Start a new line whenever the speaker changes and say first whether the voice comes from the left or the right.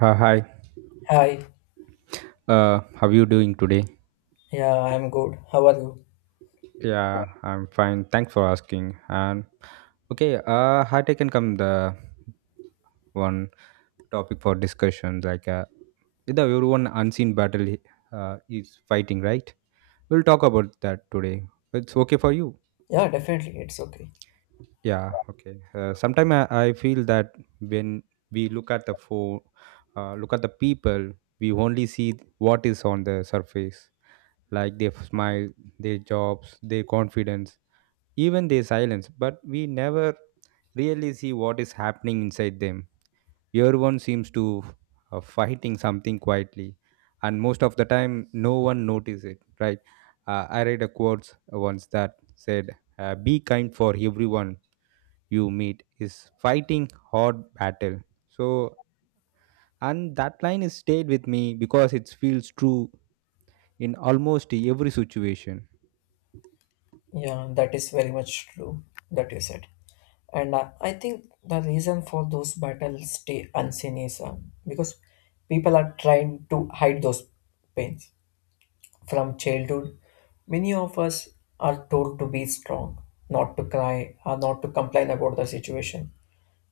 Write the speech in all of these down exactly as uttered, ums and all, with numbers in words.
right: Uh, hi,
left: Hi,
right: uh, how you doing today?
left: yeah, I'm good. How are you?
right: Yeah, I'm fine. Thanks for asking. And okay, uh, I taken come the one topic for discussion. Like uh, the one unseen battle uh, is fighting, right? We'll talk about that today. It's okay for you.
left: Yeah, definitely, it's okay.
right: Yeah, okay. Uh, Sometimes I, I feel that when we look at the phone, uh, look at the people, we only see what is on the surface, like their smile, their jobs, their confidence, even their silence. But we never really see what is happening inside them. Everyone seems to uh, fighting something quietly, and most of the time, no one notices it. Right? Uh, I read a quote once that said, uh, "Be kind for everyone." You meet is fighting hard battle. So, and that line is stayed with me because it feels true in almost every situation.
left: Yeah, that is very much true that you said. And uh, I think the reason for those battles stay unseen is uh, because people are trying to hide those pains. From childhood, many of us are told to be strong, not to cry, or not to complain about the situation,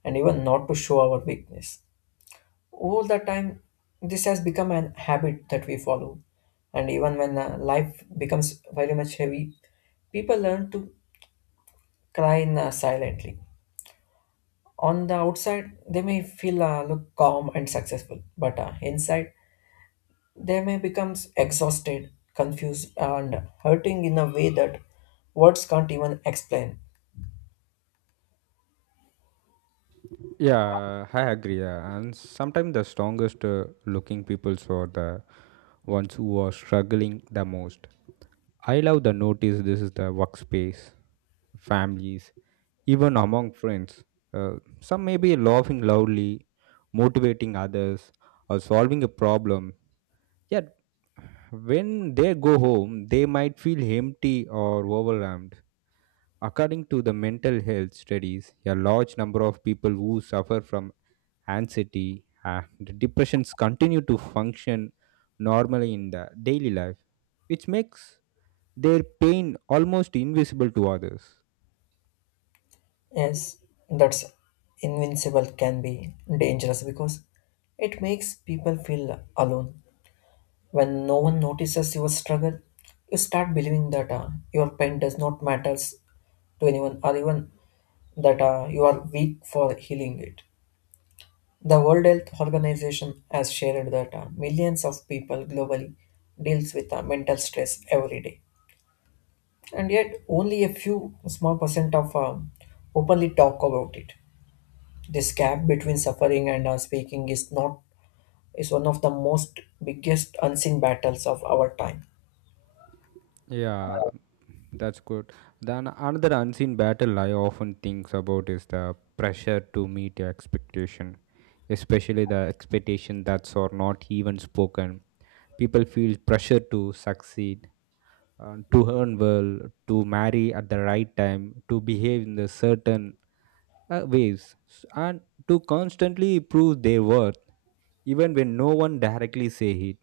left: and even not to show our weakness. All the time, this has become an habit that we follow. And even when uh, life becomes very much heavy, people learn to cry in, uh, silently. On the outside, they may feel uh, look calm and successful, but uh, inside, they may become exhausted, confused, and hurting in a way that words can't even explain.
right: Yeah, I agree. Yeah. And sometimes the strongest uh, looking peoples are the ones who are struggling the most. I love the notice this is the workspace, families, even among friends. Uh, some may be laughing loudly, motivating others, or solving a problem. Yeah, when they go home, they might feel empty or overwhelmed. According to the mental health studies, a large number of people who suffer from anxiety and depressions continue to function normally in the daily life, which makes their pain almost invisible to others.
left: Yes, that's invincible can be dangerous because it makes people feel alone. When no one notices your struggle, you start believing that uh, your pain does not matters to anyone or even that uh, you are weak for healing it. The World Health Organization has shared that uh, millions of people globally deals with uh, mental stress every day, and yet only a few small percent of uh, openly talk about it. This gap between suffering and uh, speaking is not is one of the most biggest unseen battles of our time.
right: Yeah, that's good. Then another unseen battle I often think about is the pressure to meet your expectation, especially the expectation that's or not even spoken. People feel pressure to succeed, uh, to earn well, to marry at the right time, to behave in the certain uh, ways, and to constantly prove their worth, even when no one directly say it.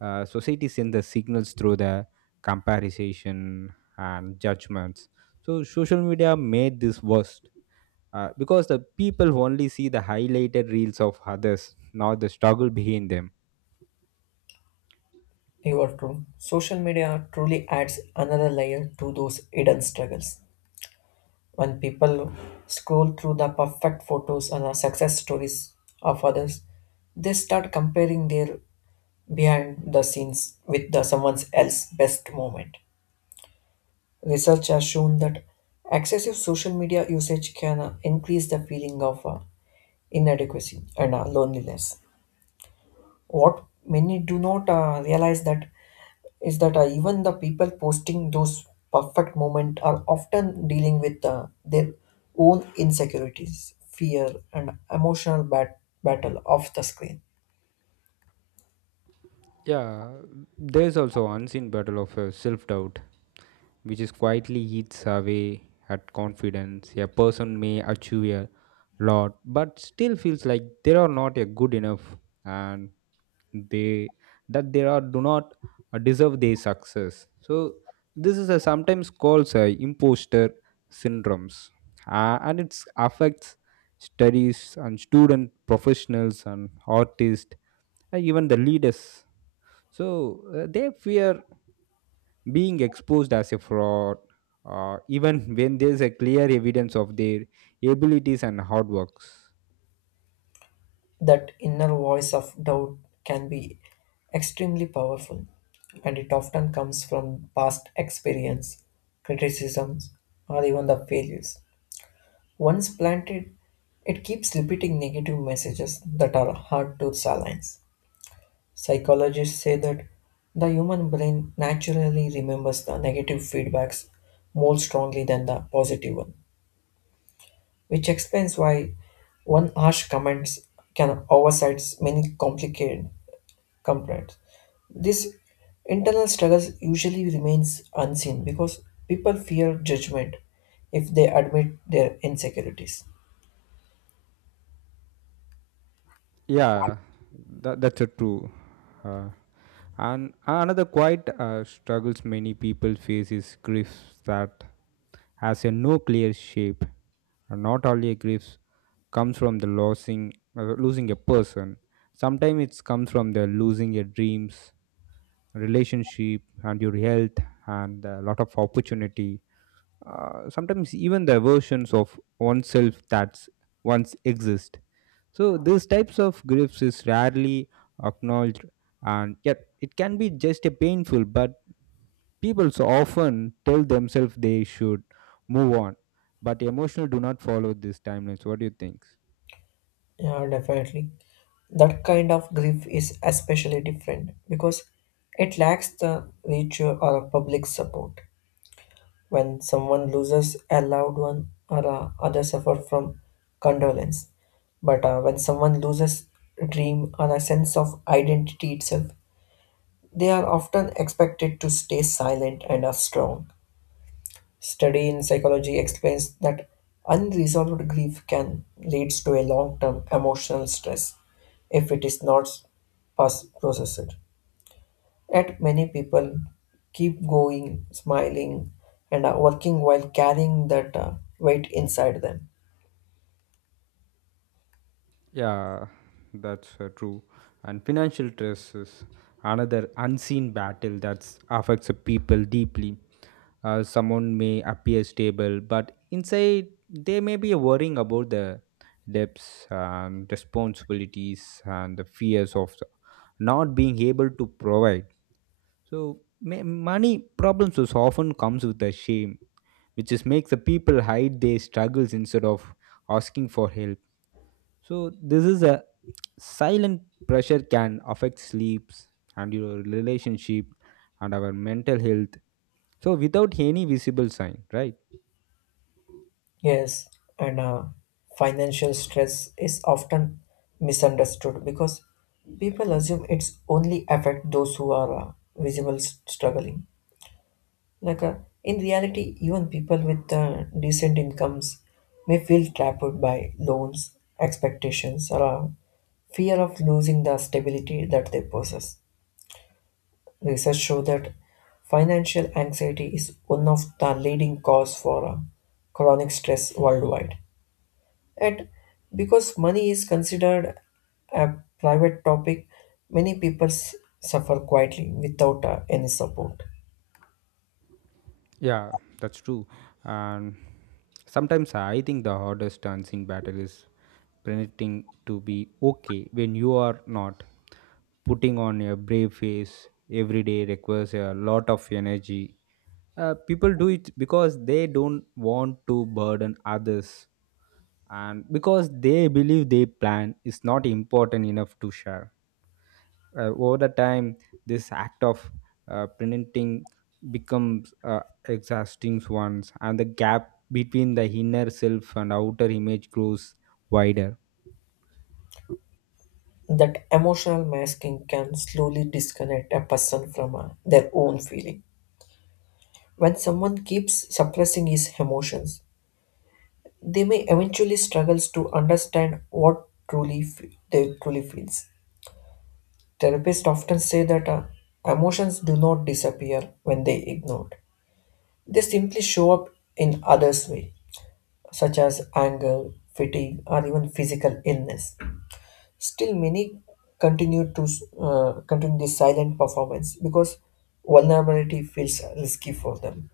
right: Uh, society sends the signals through the comparison and judgments. So social media made this worst uh, because the people only see the highlighted reels of others, not the struggle behind them.
left: You are true. Social media truly adds another layer to those hidden struggles. When people scroll through the perfect photos and the success stories of others, they start comparing their behind the scenes with the someone else's best moment. Research has shown that excessive social media usage can uh, increase the feeling of uh, inadequacy and uh, loneliness. What many do not uh, realize that is that uh, even the people posting those perfect moments are often dealing with uh, their own insecurities fear and emotional bat- battle off the screen.
right: Yeah, there's also unseen battle of uh, self doubt, which is quietly eats away at confidence. A person may achieve a lot, but still feels like they are not a good enough, and they that they are do not uh, deserve their success. So this is a sometimes called uh, imposter syndromes, uh, and it affects studies and student professionals and artists and even the leaders. So uh, they fear being exposed as a fraud, uh, even when there's a clear evidence of their abilities and hard works.
left: That inner voice of doubt can be extremely powerful, and it often comes from past experience, criticisms, or even the failures. Once planted, it keeps repeating negative messages that are hard to silence. Psychologists say that the human brain naturally remembers the negative feedbacks more strongly than the positive one, which explains why one harsh comment can oversight many complicated complaints. This internal struggle usually remains unseen because people fear judgment if they admit their insecurities.
right: Yeah, that, that's a true. Uh, and another quite uh, struggles many people face is griefs that has a no clear shape. And not only a grief comes from the losing uh, losing a person. Sometimes it comes from the losing your dreams, relationship, and your health, and a lot of opportunity. Uh, sometimes even the versions of oneself that once exist. So these types of griefs is rarely acknowledged, and yet it can be just a painful. But people so often tell themselves they should move on, but emotional do not follow these timelines. What do you think?
left: Yeah, definitely. That kind of grief is especially different because it lacks the ritual or public support. When someone loses a loved one or uh, other suffer from condolence, but uh, when someone loses a dream or a sense of identity itself, they are often expected to stay silent and are strong. Study in psychology explains that unresolved grief can leads to a long-term emotional stress if it is not pas- processed. Yet many people keep going, smiling, and uh, working while carrying that uh, weight inside them.
right: Yeah, that's uh, true. And financial stress is another unseen battle that affects the people deeply. Uh, someone may appear stable, but inside they may be worrying about the debts and responsibilities and the fears of the- not being able to provide. So ma- money problems is often comes with the shame, which is makes the people hide their struggles instead of asking for help. So this is a silent pressure can affect sleeps and your relationship and our mental health. So without any visible sign, right?
left: Yes, and uh, financial stress is often misunderstood because people assume it's only affect those who are uh, visible s- struggling. Like, uh, in reality, even people with uh, decent incomes may feel trapped by loans, expectations, or uh, fear of losing the stability that they possess. Research shows that financial anxiety is one of the leading cause for uh, chronic stress worldwide. And because money is considered a private topic, many people s- suffer quietly without uh, any support.
right: Yeah, that's true. And sometimes I think the hardest dancing battle is pretending to be okay when you are not. Putting on a brave face every day requires a lot of energy. Uh, people do it because they don't want to burden others and because they believe their plan is not important enough to share. Uh, over the time this act of uh, printing becomes uh, exhausting ones, and the gap between the inner self and outer image grows wider.
left: That emotional masking can slowly disconnect a person from uh, their own feeling. When someone keeps suppressing his emotions, they may eventually struggles to understand what truly fe- they truly feels. Therapists often say that uh, emotions do not disappear when they ignored. They simply show up in others way, such as anger, fatigue, or even physical illness. Still, many continue to uh, continue this silent performance because vulnerability feels risky for them.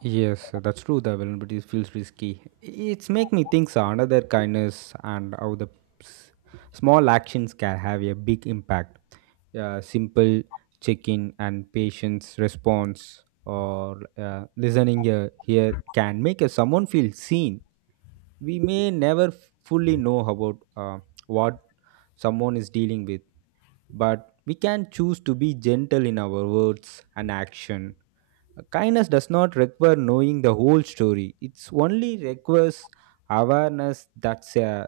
right: Yes, that's true. The vulnerability feels risky. It's make me think so, another kindness and how the s- small actions can have a big impact. Uh, simple check-in and patience response or uh, listening uh, here can make uh, someone feel seen. We may never fully know about uh, what someone is dealing with, but we can choose to be gentle in our words and action. Kindness does not require knowing the whole story. It's only requires awareness that a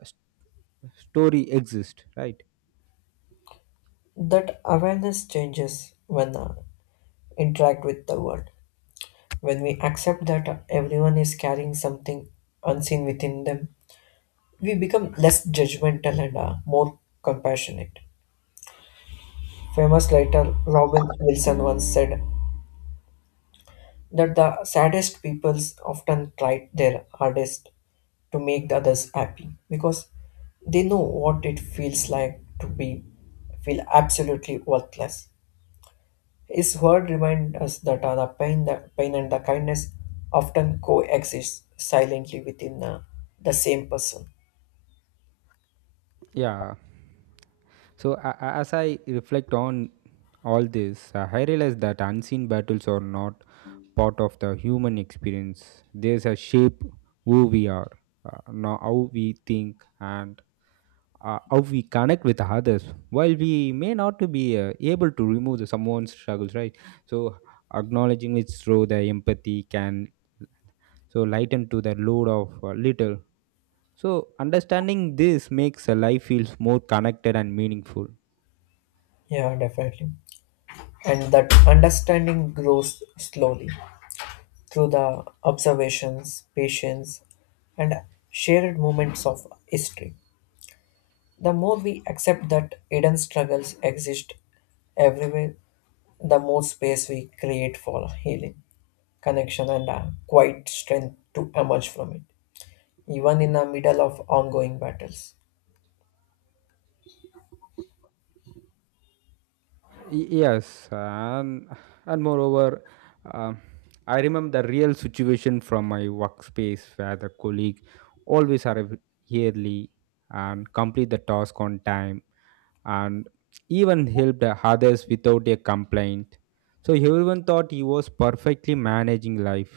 right: story exists, right?
left: That awareness changes when uh, interact with the world. When we accept that everyone is carrying something unseen within them, we become less judgmental and uh, more compassionate. Famous writer Robin Wilson once said that the saddest peoples often tried their hardest to make the others happy because they know what it feels like to be feel absolutely worthless. His word reminds us that uh, the pain, the pain and the kindness often coexist silently within uh, the same person.
right: Yeah. So a a- as I reflect on all this, uh, I realize that unseen battles are not part of the human experience. There's a shape who we are, uh, now how we think, and uh, how we connect with others. While we may not to be uh, able to remove the someone's struggles, right? So acknowledging it through the empathy can so lighten to the load of uh, little. So understanding this makes a life feels more connected and meaningful.
left: Yeah, definitely. And that understanding grows slowly through the observations, patience, and shared moments of history. The more we accept that hidden struggles exist everywhere, the more space we create for healing, connection, and a quiet strength to emerge from it, even in the middle of ongoing battles.
right: Y- yes, and and moreover, um, I remember the real situation from my workspace where the colleague always arrive early and complete the task on time and even helped others without a complaint. So everyone thought he was perfectly managing life,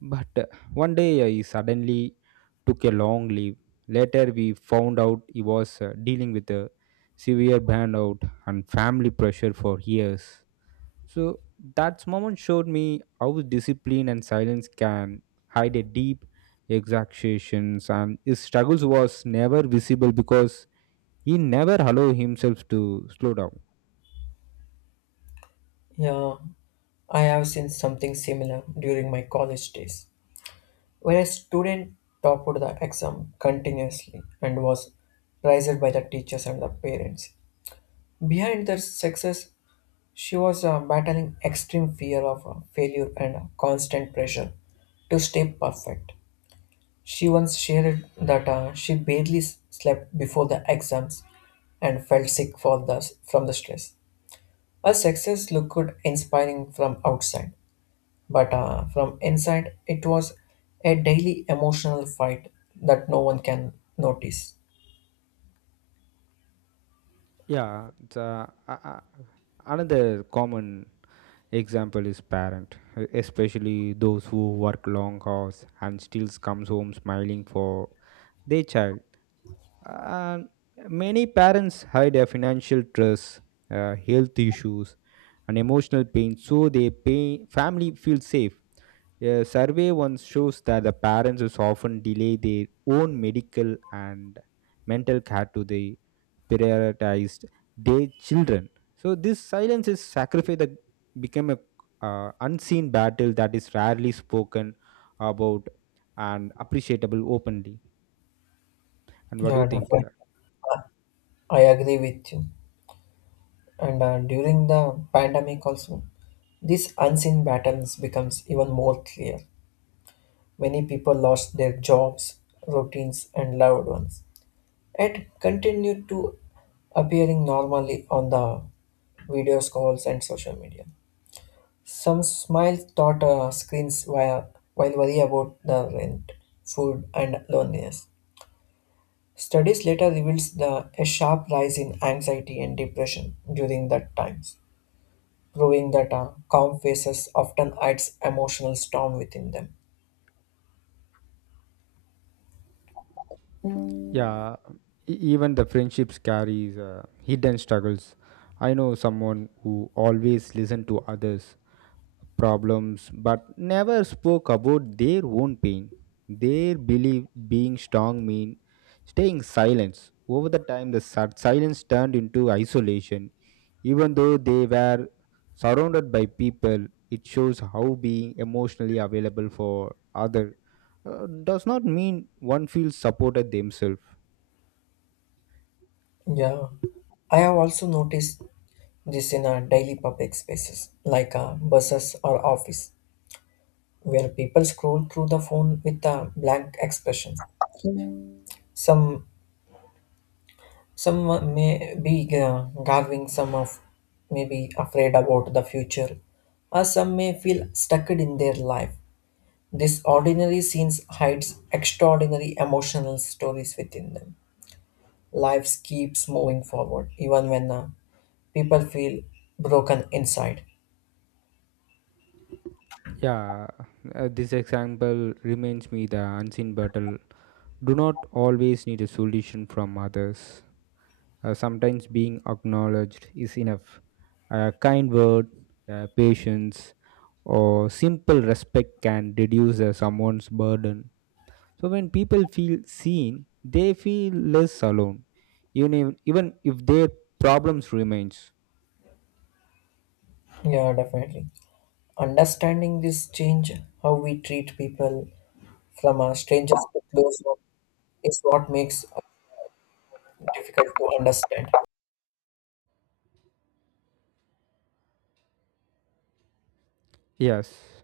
right: but uh, one day I suddenly took a long leave. Later, we found out he was uh, dealing with a severe burnout and family pressure for years. So, that moment showed me how discipline and silence can hide a deep exaggerations, and his struggles was never visible because he never allowed himself to slow down.
left: Yeah, I have seen something similar during my college days, where a student topped the exam continuously and was praised by the teachers and the parents. Behind their success, she was uh, battling extreme fear of uh, failure and a constant pressure to stay perfect. She once shared that uh, she barely s- slept before the exams and felt sick for the, from the stress. Her success looked inspiring from outside, but uh, from inside, it was a daily emotional fight that no one can notice.
right: Yeah, it's, uh, a- a- another common example is parent, especially those who work long hours and still comes home smiling for their child. And many parents hide their financial stress, uh, health issues, and emotional pain so their pay- family feels safe. A survey once shows that the parents is often delay their own medical and mental care to the prioritized their children. So this silence is sacrifice that become a uh, unseen battle that is rarely spoken about and appreciable openly. And what do
left: Yeah,
right: you think?
left: definitely.
right: Yeah.
left: I agree with you. And uh, during the pandemic, also, these unseen patterns becomes even more clear. Many people lost their jobs, routines, and loved ones. It continued to appearing normally on the video calls and social media. Some smile thought uh, screens while, while worry about the rent, food, and loneliness. Studies later reveals the, a sharp rise in anxiety and depression during that times, proving that uh, calm faces often hides emotional storm within them.
right: Yeah, e- even the friendships carries uh, hidden struggles. I know someone who always listened to others' problems but never spoke about their own pain. They believe being strong mean staying silent. Over the time, the si- silence turned into isolation. Even though they were surrounded by people, it shows how being emotionally available for other uh, does not mean one feels supported themselves.
left: Yeah. I have also noticed this in our daily public spaces, like uh, buses or office, where people scroll through the phone with a blank expression. Some some may be uh, gargling, some of may be afraid about the future, or some may feel stuck in their life. This ordinary scenes hides extraordinary emotional stories within them. Life keeps moving forward, even when uh, people feel broken inside.
right: Yeah, uh, this example reminds me the unseen battle. Do not always need a solution from others. Uh, sometimes being acknowledged is enough. A kind word, uh, patience, or simple respect can reduce uh, someone's burden. So when people feel seen, they feel less alone, even if, even if their problems remains.
left: Yeah, definitely. Understanding this change, how we treat people from a stranger to close is what makes it difficult to understand.
right: Yes,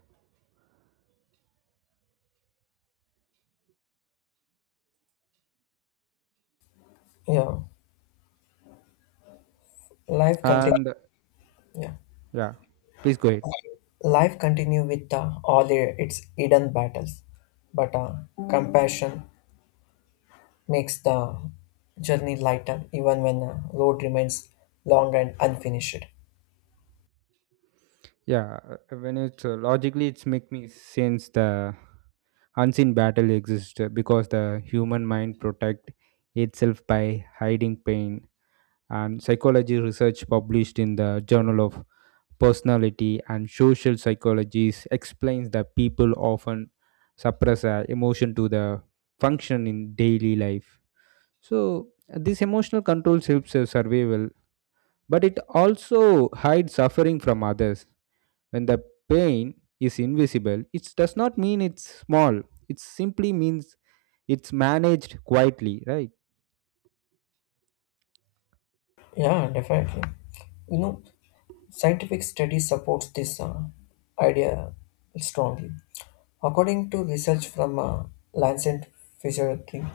left: Yeah, life continue.
right: and
left: Yeah,
right: yeah, please go ahead.
left: life continue with uh, all i- its hidden battles, but uh, compassion makes the journey lighter, even when the road remains long and unfinished.
right: Yeah, uh, when it's uh, logically, it's make me sense the unseen battle exists uh, because the human mind protect itself by hiding pain. And psychology research published in the Journal of Personality and Social Psychologies explains that people often suppress uh, emotion to the function in daily life. So this emotional control helps uh, survival, but it also hides suffering from others. When the pain is invisible, it does not mean it's small. It simply means it's managed quietly, right?
left: Yeah, definitely. You know, scientific study supports this uh, idea strongly. According to research from uh, Lancet Physiotherapy,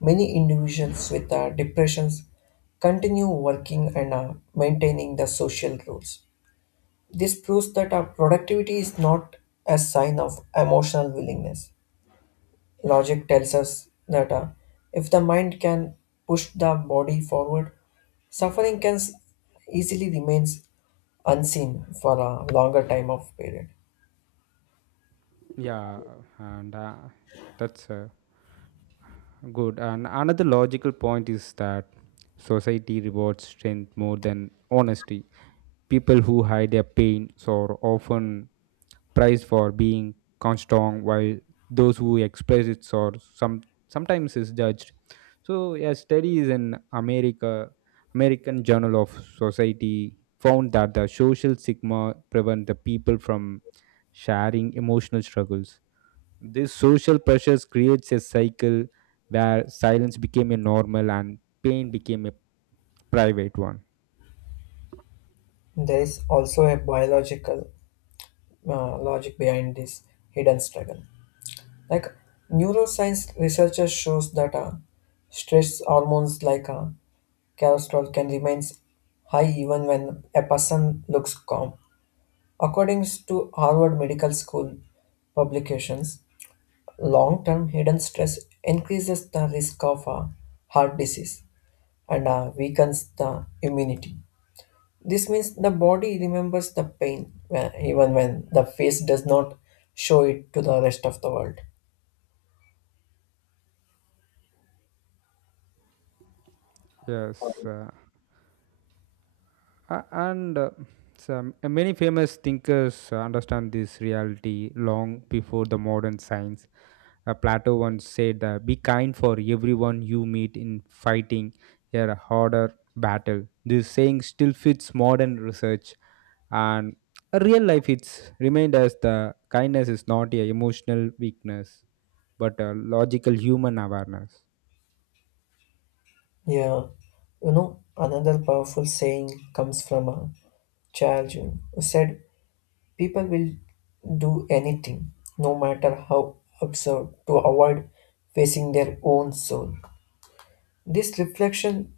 left: many individuals with uh, depressions continue working and uh, maintaining the social roles. This proves that our productivity is not a sign of emotional willingness. Logic tells us that uh, if the mind can push the body forward, suffering can s- easily remains unseen for a longer time of period.
right: Yeah, and uh, that's uh, Good. And another logical point is that society rewards strength more than honesty. People who hide their pain are often prized for being strong, while those who express it are some sometimes is judged. So, yeah, studies in America, American Journal of Society found that the social stigma prevent the people from sharing emotional struggles. These social pressures creates a cycle where silence became a normal and pain became a private one.
left: There is also a biological uh, logic behind this hidden struggle. Like neuroscience researchers shows that uh, stress hormones like uh, cortisol can remain high even when a person looks calm. According to Harvard Medical School publications, long-term hidden stress increases the risk of uh, heart disease and uh, weakens the immunity. This means the body remembers the pain when, even when the face does not show it to the rest of the world.
right: Yes, uh, Uh, and uh, some uh, many famous thinkers uh, understand this reality long before the modern science. Uh, Plato once said that be kind for everyone you meet in fighting a harder battle. This saying still fits modern research and uh, real life. It's remind us the kindness is not a emotional weakness but a logical human awareness.
left: Yeah, you know, another powerful saying comes from a child Jung, who said, "People will do anything, no matter how absurd, to avoid facing their own soul." This reflection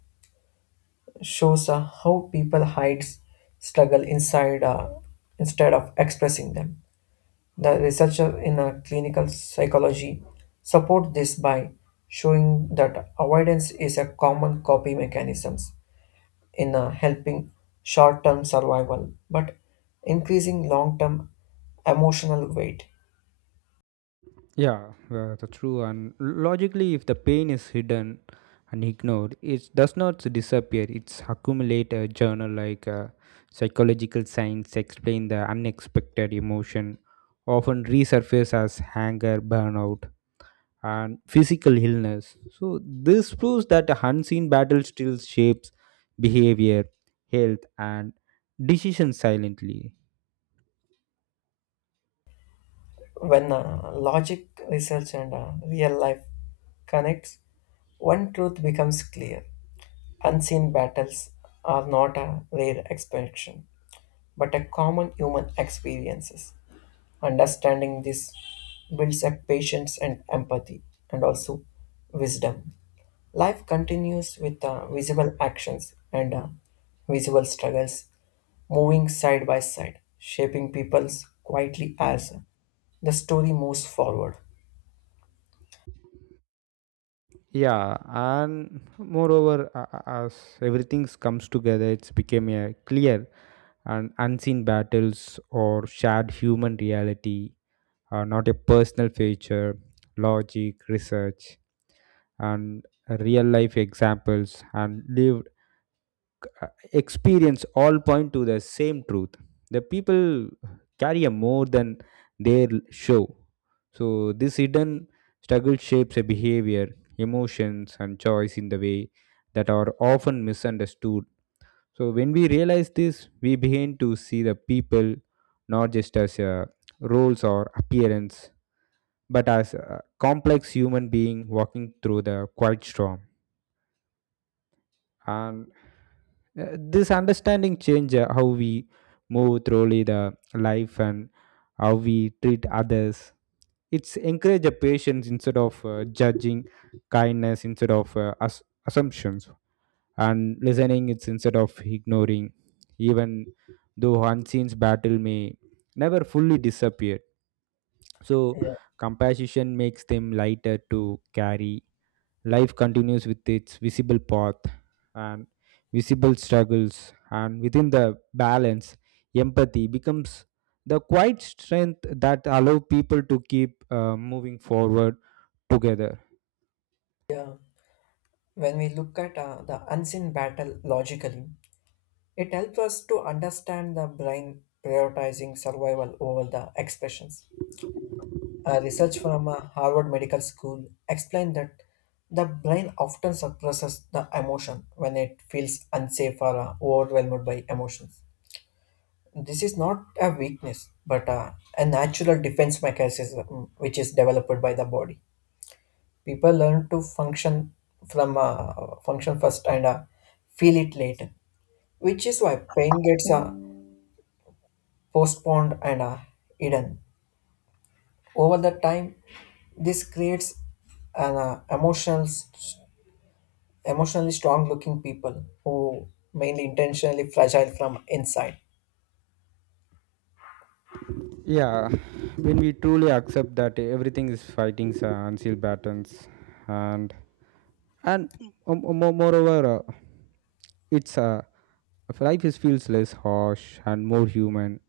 left: shows uh, how people hide struggle inside uh, instead of expressing them. The researcher in uh, clinical psychology support this by showing that avoidance is a common coping mechanism in uh, helping short-term survival but increasing long-term emotional weight.
right: Yeah, uh, that's true. And logically, if the pain is hidden and ignored, it does not disappear. It's accumulate a journal like uh, psychological science explain the unexpected emotion often resurface as anger, burnout, and physical illness. So this proves that the unseen battle still shapes behavior, health, and decision silently.
left: When uh, logic, research, and uh, real life connects, one truth becomes clear. Unseen battles are not a rare expression, but a common human experiences. Understanding this builds up patience and empathy and also wisdom. Life continues with uh, visible actions and uh, visible struggles, moving side by side, shaping people's quietly as the story moves forward.
right: Yeah, and moreover, a- a- as everything comes together, it's became a clear and unseen battles or shared human reality, uh, not a personal feature. Logic, research, and real life examples and lived uh, experience all point to the same truth. The people carry a more than their show. So this hidden struggle shapes a behavior, emotions, and choice in the way that are often misunderstood. So when we realize this, we begin to see the people not just as uh, roles or appearance, but as a complex human being walking through the quiet storm. And Uh, this understanding change uh, how we move through the life and how we treat others. It's encourage a patience instead of uh, judging, kindness instead of uh, as- assumptions, and listening it's instead of ignoring. Even though unseen battle may never fully disappear, so
left: Yeah.
right: compassion makes them lighter to carry. Life continues with its visible path and visible struggles, and within the balance, empathy becomes the quiet strength that allow people to keep uh, moving forward together.
left: Yeah. When we look at uh, the unseen battle logically, it helps us to understand the brain prioritizing survival over the expressions. A research from uh, Harvard Medical School explained that the brain often suppresses the emotion when it feels unsafe or uh, overwhelmed by emotions. This is not a weakness, but uh, a natural defense mechanism mm, which is developed by the body. People learn to function from uh, function first and uh, feel it later, which is why pain gets uh, postponed and uh, hidden over the time. This creates an uh, emotional emotionally strong looking people who mainly intentionally fragile from inside.
right: Yeah, when we truly accept that everything is fighting uh, until battles, and and um, um, mo- moreover uh, it's uh, if life is feels less harsh and more human,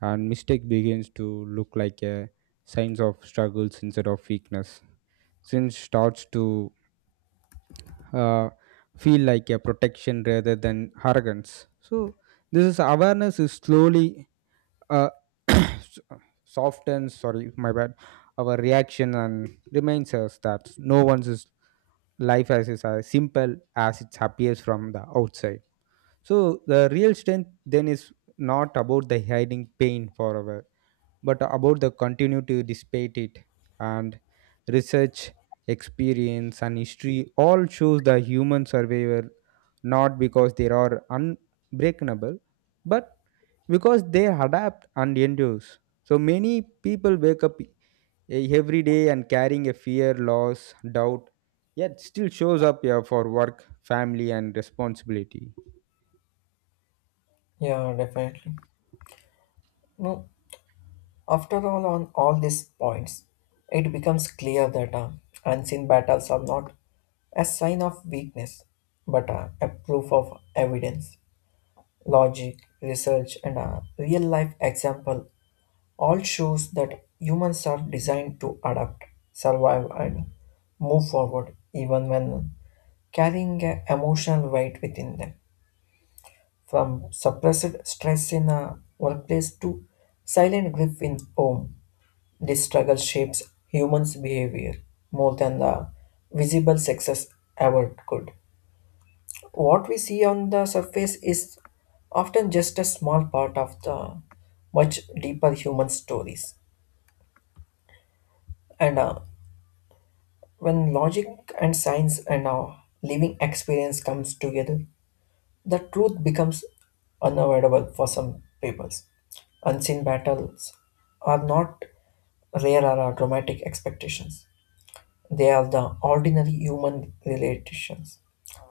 right: and mistake begins to look like a signs of struggles instead of weakness. Since starts to uh, feel like a protection rather than arrogance, so this is awareness is slowly uh, softens, sorry my bad, our reaction and reminds us that no one's is- life as is as simple as it appears from the outside. So the real strength then is not about the hiding pain forever but about the continue to despite it. And research experience and history all shows the human survivor, not because they are unbreakable but because they adapt and endure. So many people wake up e- every day and carrying a fear loss doubt, yet still shows up here for work family and responsibility.
left: Yeah, definitely. No, after all on all these points, it becomes clear that uh, unseen battles are not a sign of weakness, but uh, a proof of evidence. Logic, research, and a real life example all shows that humans are designed to adapt, survive, and move forward even when carrying a emotional weight within them. From suppressed stress in a workplace to silent grief in home, this struggle shapes humans' behavior more than the visible success ever could. What we see on the surface is often just a small part of the much deeper human stories. And uh, when logic and science and our living experience comes together, the truth becomes unavoidable for some peoples. Unseen battles are not rare or are dramatic expectations. They are the ordinary human relations.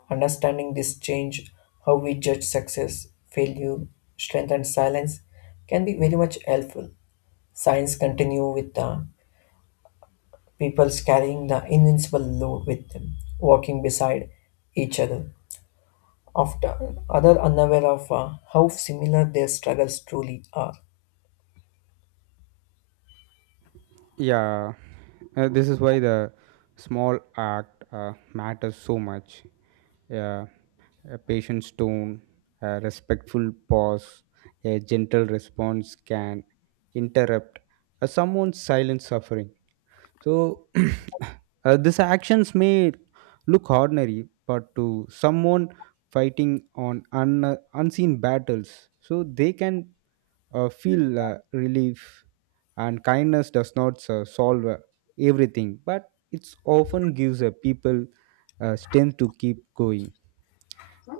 left: Understanding this change, how we judge success, failure, strength and silence can be very much helpful. Science continue with the peoples carrying the invincible load with them, walking beside each other after other unaware of uh, how similar their struggles truly are.
right: Yeah, uh, this is why the small act uh, matters so much. Yeah, a patient tone, a respectful pause, a gentle response can interrupt uh, someone's silent suffering. So, uh, these actions may look ordinary, but to someone fighting on un- unseen battles, so they can uh, feel uh, relief, and kindness does not uh, solve uh, everything, but it's often gives uh, people uh, strength to keep going.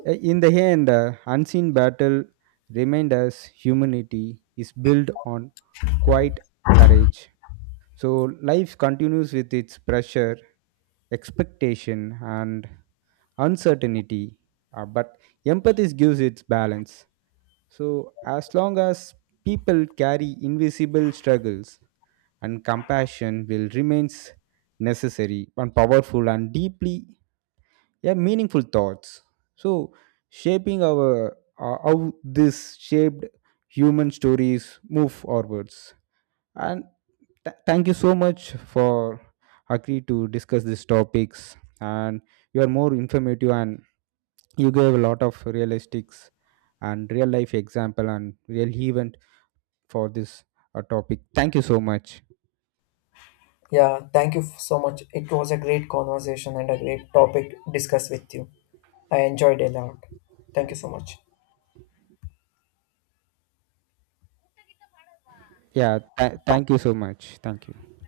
right: Uh, in the end uh, unseen battle remind us humanity is built on quiet courage. So life continues with its pressure expectation and uncertainty uh, but empathy gives its balance. So, as long as people carry invisible struggles, and compassion will remains necessary and powerful and deeply, yeah, meaningful thoughts. So, shaping our uh, how this shaped human stories move forwards. And th- thank you so much for agree to discuss these topics. And you are more informative and you gave a lot of realistics and real life example and real event for this uh, topic. Thank you so much.
left: Yeah, thank you f- so much. It was a great conversation and a great topic discussed with you. I enjoyed a lot. Thank you so much.
right: Yeah, th- thank you so much, thank you.